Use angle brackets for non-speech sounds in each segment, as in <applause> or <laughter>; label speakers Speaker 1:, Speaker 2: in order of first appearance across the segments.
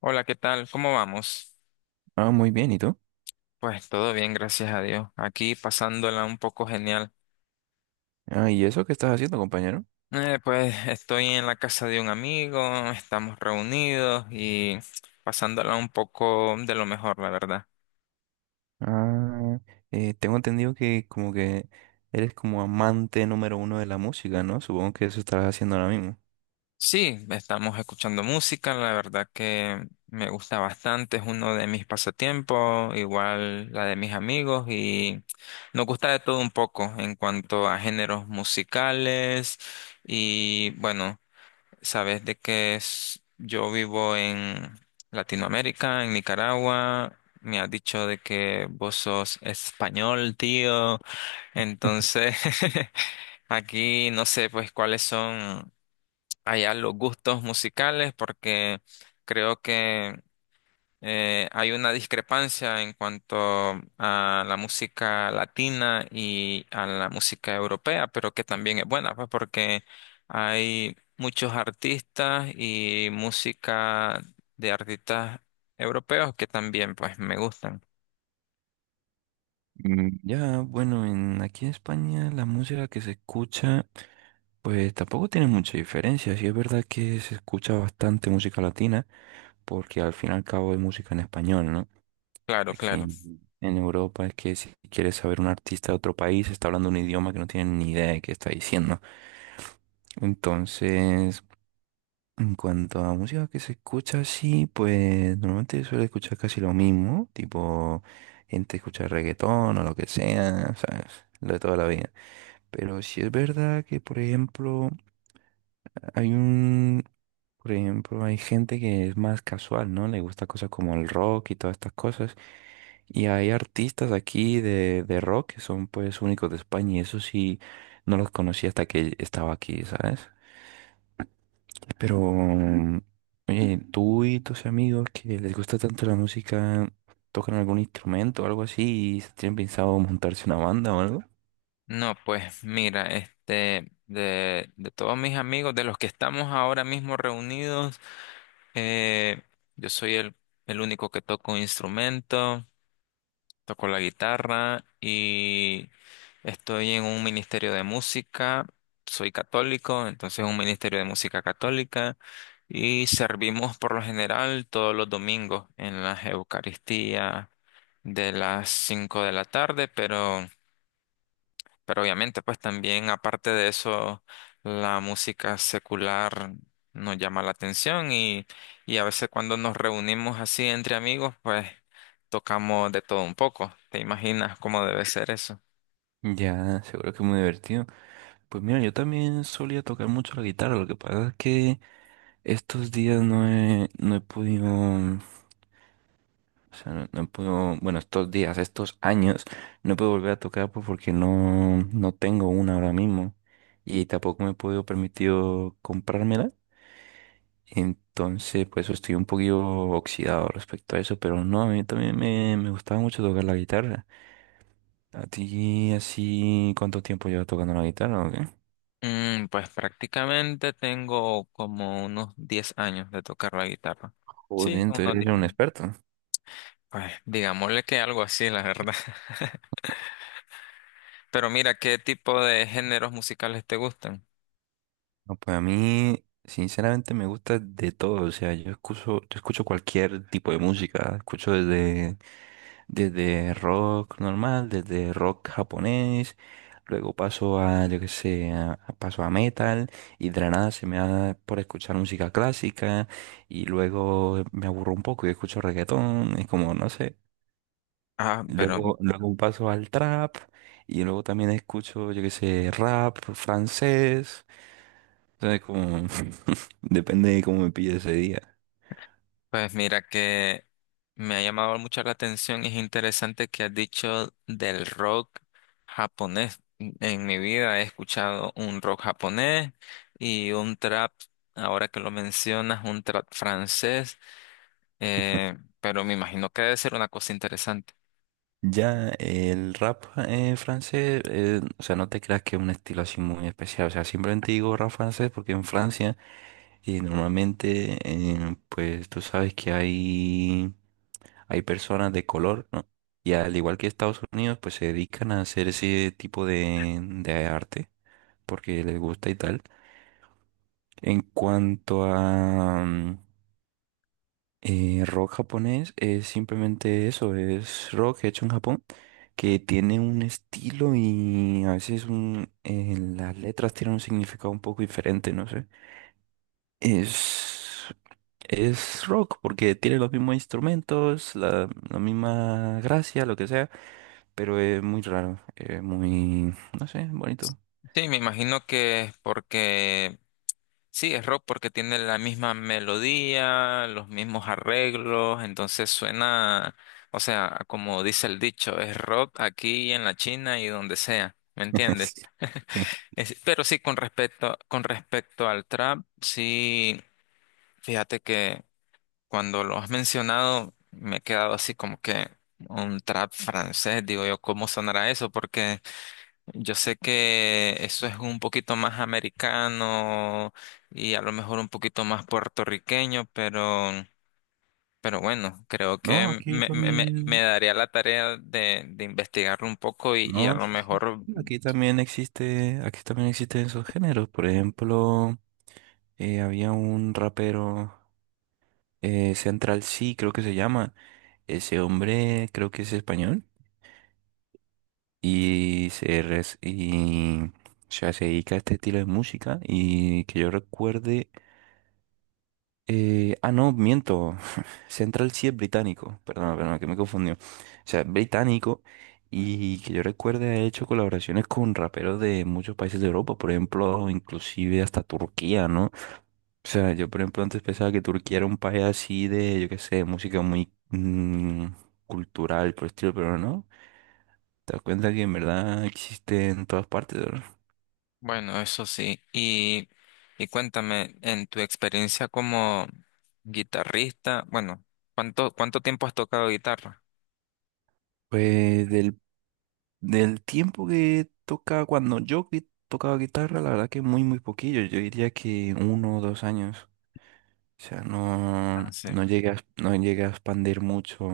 Speaker 1: Hola, ¿qué tal? ¿Cómo vamos?
Speaker 2: Ah, muy bien, ¿y tú?
Speaker 1: Pues todo bien, gracias a Dios. Aquí pasándola un poco genial.
Speaker 2: Ah, ¿y eso qué estás haciendo, compañero?
Speaker 1: Pues estoy en la casa de un amigo, estamos reunidos y pasándola un poco de lo mejor, la verdad.
Speaker 2: Ah, tengo entendido que como que eres como amante número uno de la música, ¿no? Supongo que eso estarás haciendo ahora mismo.
Speaker 1: Sí, estamos escuchando música, la verdad que me gusta bastante, es uno de mis pasatiempos, igual la de mis amigos y nos gusta de todo un poco en cuanto a géneros musicales y bueno. Sabes de que es, yo vivo en Latinoamérica, en Nicaragua. Me has dicho de que vos sos español, tío.
Speaker 2: <laughs>
Speaker 1: Entonces, <laughs> aquí no sé pues cuáles son allá los gustos musicales, porque creo que hay una discrepancia en cuanto a la música latina y a la música europea, pero que también es buena, pues porque hay muchos artistas y música de artistas europeos que también pues me gustan.
Speaker 2: Mm, ya, bueno, aquí en España la música que se escucha, pues tampoco tiene mucha diferencia. Sí es verdad que se escucha bastante música latina, porque al fin y al cabo es música en español, ¿no?
Speaker 1: Claro,
Speaker 2: Aquí
Speaker 1: claro.
Speaker 2: en Europa es que si quieres saber un artista de otro país, está hablando un idioma que no tienen ni idea de qué está diciendo. Entonces, en cuanto a música que se escucha así, pues normalmente suele escuchar casi lo mismo, tipo gente escucha reggaetón o lo que sea, ¿sabes? Lo de toda la vida. Pero sí es verdad que, por ejemplo, hay un, por ejemplo, hay gente que es más casual, ¿no? Le gusta cosas como el rock y todas estas cosas. Y hay artistas aquí de rock que son pues únicos de España y eso sí no los conocí hasta que estaba aquí, ¿sabes? Pero, oye, ¿tú y tus amigos que les gusta tanto la música tocan algún instrumento o algo así y tienen pensado montarse una banda o algo?
Speaker 1: No, pues mira, este, de todos mis amigos, de los que estamos ahora mismo reunidos, eh, yo soy el único que toco un instrumento. Toco la guitarra y estoy en un ministerio de música. Soy católico, entonces un ministerio de música católica y servimos por lo general todos los domingos en las Eucaristías de las 5 de la tarde, pero obviamente, pues también aparte de eso, la música secular nos llama la atención y a veces cuando nos reunimos así entre amigos, pues tocamos de todo un poco. ¿Te imaginas cómo debe ser eso?
Speaker 2: Ya, seguro que es muy divertido. Pues mira, yo también solía tocar mucho la guitarra, lo que pasa es que estos días no he podido, o sea, no he podido, bueno, estos días, estos años, no he podido volver a tocar pues, porque no tengo una ahora mismo y tampoco me he podido permitir comprármela. Entonces, pues estoy un poquito oxidado respecto a eso, pero no, a mí también me gustaba mucho tocar la guitarra. ¿A ti así cuánto tiempo llevas tocando la guitarra o qué?
Speaker 1: Pues prácticamente tengo como unos 10 años de tocar la guitarra.
Speaker 2: Joder,
Speaker 1: Sí,
Speaker 2: entonces
Speaker 1: unos
Speaker 2: eres
Speaker 1: 10
Speaker 2: un
Speaker 1: años.
Speaker 2: experto.
Speaker 1: Pues digámosle que algo así, la verdad. <laughs> Pero mira, ¿qué tipo de géneros musicales te gustan?
Speaker 2: No, pues a mí, sinceramente, me gusta de todo. O sea, yo escucho cualquier tipo de música. Escucho desde Desde rock normal, desde rock japonés, luego paso a, yo qué sé, paso a metal y de la nada se me da por escuchar música clásica y luego me aburro un poco y escucho reggaetón, es como, no sé.
Speaker 1: Ah, pero
Speaker 2: Luego paso al trap y luego también escucho, yo qué sé, rap francés. Entonces como, <laughs> depende de cómo me pille ese día.
Speaker 1: Pues mira que me ha llamado mucho la atención y es interesante que has dicho del rock japonés. En mi vida he escuchado un rock japonés y un trap, ahora que lo mencionas, un trap francés, pero me imagino que debe ser una cosa interesante.
Speaker 2: Ya, el rap francés, o sea, no te creas que es un estilo así muy especial, o sea, simplemente digo rap francés porque en Francia normalmente, pues tú sabes que hay personas de color, ¿no? Y al igual que Estados Unidos, pues se dedican a hacer ese tipo de arte porque les gusta y tal. En cuanto a... rock japonés es simplemente eso, es rock hecho en Japón, que tiene un estilo y a veces las letras tienen un significado un poco diferente, no sé. Es, es rock porque tiene los mismos instrumentos, la misma gracia, lo que sea, pero es muy raro, es muy, no sé, bonito.
Speaker 1: Sí, me imagino que es porque sí, es rock porque tiene la misma melodía, los mismos arreglos, entonces suena, o sea, como dice el dicho, es rock aquí en la China y donde sea, ¿me
Speaker 2: <laughs>
Speaker 1: entiendes?
Speaker 2: Sí.
Speaker 1: Pero sí, con respecto al trap, sí, fíjate que cuando lo has mencionado me he quedado así como que un trap francés, digo yo, ¿cómo sonará eso? Porque yo sé que eso es un poquito más americano y a lo mejor un poquito más puertorriqueño, pero bueno, creo
Speaker 2: No,
Speaker 1: que
Speaker 2: aquí
Speaker 1: me
Speaker 2: también.
Speaker 1: daría la tarea de, investigarlo un poco y a
Speaker 2: No,
Speaker 1: lo
Speaker 2: sí, sí,
Speaker 1: mejor,
Speaker 2: sí, aquí también existe, aquí también existen esos géneros. Por ejemplo, había un rapero, Central C, creo que se llama. Ese hombre creo que es español y, o sea, se dedica a este estilo de música y que yo recuerde no, miento. <laughs> Central sí es británico. Perdón, perdón, que me confundió. O sea, es británico y que yo recuerde ha hecho colaboraciones con raperos de muchos países de Europa, por ejemplo, inclusive hasta Turquía, ¿no? O sea, yo por ejemplo antes pensaba que Turquía era un país así de, yo qué sé, música muy cultural, por el estilo, pero no. Te das cuenta que en verdad existe en todas partes, ¿no?
Speaker 1: bueno, eso sí. Y cuéntame, en tu experiencia como guitarrista, bueno, ¿cuánto tiempo has tocado guitarra?
Speaker 2: Pues del Del tiempo que tocaba cuando yo tocaba guitarra, la verdad que muy, muy poquillo. Yo diría que 1 o 2 años. O sea,
Speaker 1: Ah, sí.
Speaker 2: no llegué a, no llegué a expandir mucho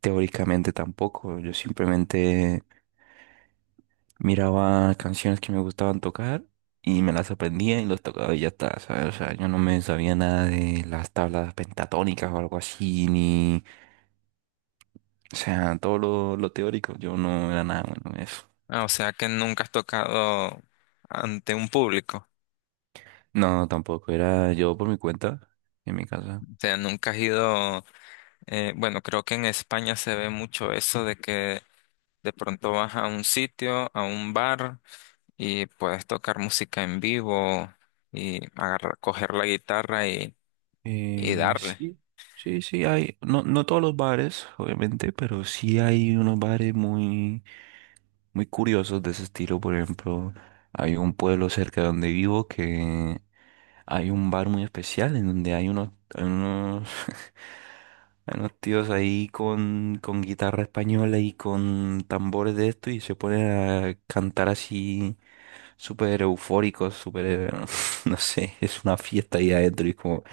Speaker 2: teóricamente tampoco. Yo simplemente miraba canciones que me gustaban tocar y me las aprendía y los tocaba y ya está, ¿sabes? O sea, yo no me sabía nada de las tablas pentatónicas o algo así, ni... O sea, todo lo teórico, yo no era nada bueno en eso.
Speaker 1: Ah, o sea que nunca has tocado ante un público.
Speaker 2: No, tampoco, era yo por mi cuenta, en mi casa.
Speaker 1: O sea, nunca has ido. Bueno, creo que en España se ve mucho eso de que de pronto vas a un sitio, a un bar y puedes tocar música en vivo y agarrar, coger la guitarra y darle.
Speaker 2: Sí, sí, sí, hay, no, no todos los bares, obviamente, pero sí hay unos bares muy, muy curiosos de ese estilo. Por ejemplo, hay un pueblo cerca de donde vivo que hay un bar muy especial en donde hay unos, <laughs> hay unos tíos ahí con guitarra española y con tambores de esto y se ponen a cantar así súper eufóricos, súper, <laughs> no sé, es una fiesta ahí adentro. Y es como,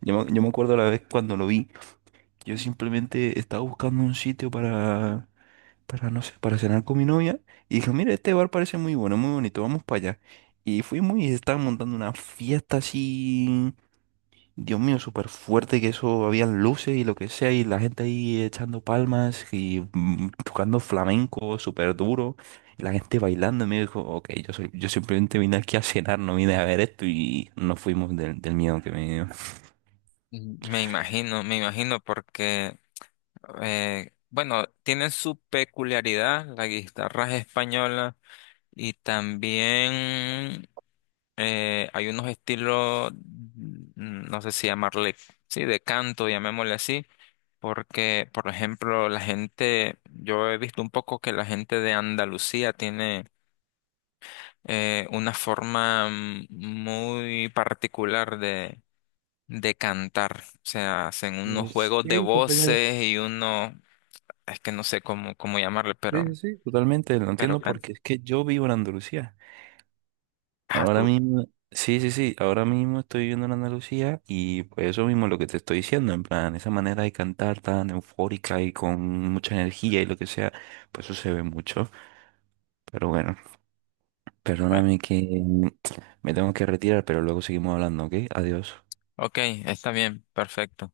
Speaker 2: yo me acuerdo la vez cuando lo vi, yo simplemente estaba buscando un sitio para, no sé, para cenar con mi novia y dije, mira, este bar parece muy bueno, muy bonito, vamos para allá. Y fuimos y estaban montando una fiesta así, Dios mío, súper fuerte que eso, habían luces y lo que sea, y la gente ahí echando palmas y tocando flamenco súper duro, y la gente bailando, y me dijo, ok, yo, soy, yo simplemente vine aquí a cenar, no vine a ver esto, y nos fuimos del miedo que me dio.
Speaker 1: Ujú. Me imagino porque, bueno, tienen su peculiaridad las guitarras españolas y también hay unos estilos, no sé si llamarle, sí, de canto, llamémosle así. Porque, por ejemplo, la gente, yo he visto un poco que la gente de Andalucía tiene una forma muy particular de, cantar. O sea, hacen unos
Speaker 2: Pues
Speaker 1: juegos de
Speaker 2: sí, compañero.
Speaker 1: voces y uno, es que no sé cómo, llamarle,
Speaker 2: Sí,
Speaker 1: pero,
Speaker 2: sí, sí. Totalmente, lo
Speaker 1: pero
Speaker 2: entiendo
Speaker 1: can-
Speaker 2: porque es que yo vivo en Andalucía.
Speaker 1: Ah,
Speaker 2: Ahora
Speaker 1: tú.
Speaker 2: mismo, sí, sí, sí, ahora mismo estoy viviendo en Andalucía y pues eso mismo es lo que te estoy diciendo, en plan, esa manera de cantar tan eufórica y con mucha energía y lo que sea, pues eso se ve mucho. Pero bueno,
Speaker 1: Bueno,
Speaker 2: perdóname que me tengo que retirar, pero luego seguimos hablando, ¿ok? Adiós.
Speaker 1: ok, está bien, perfecto.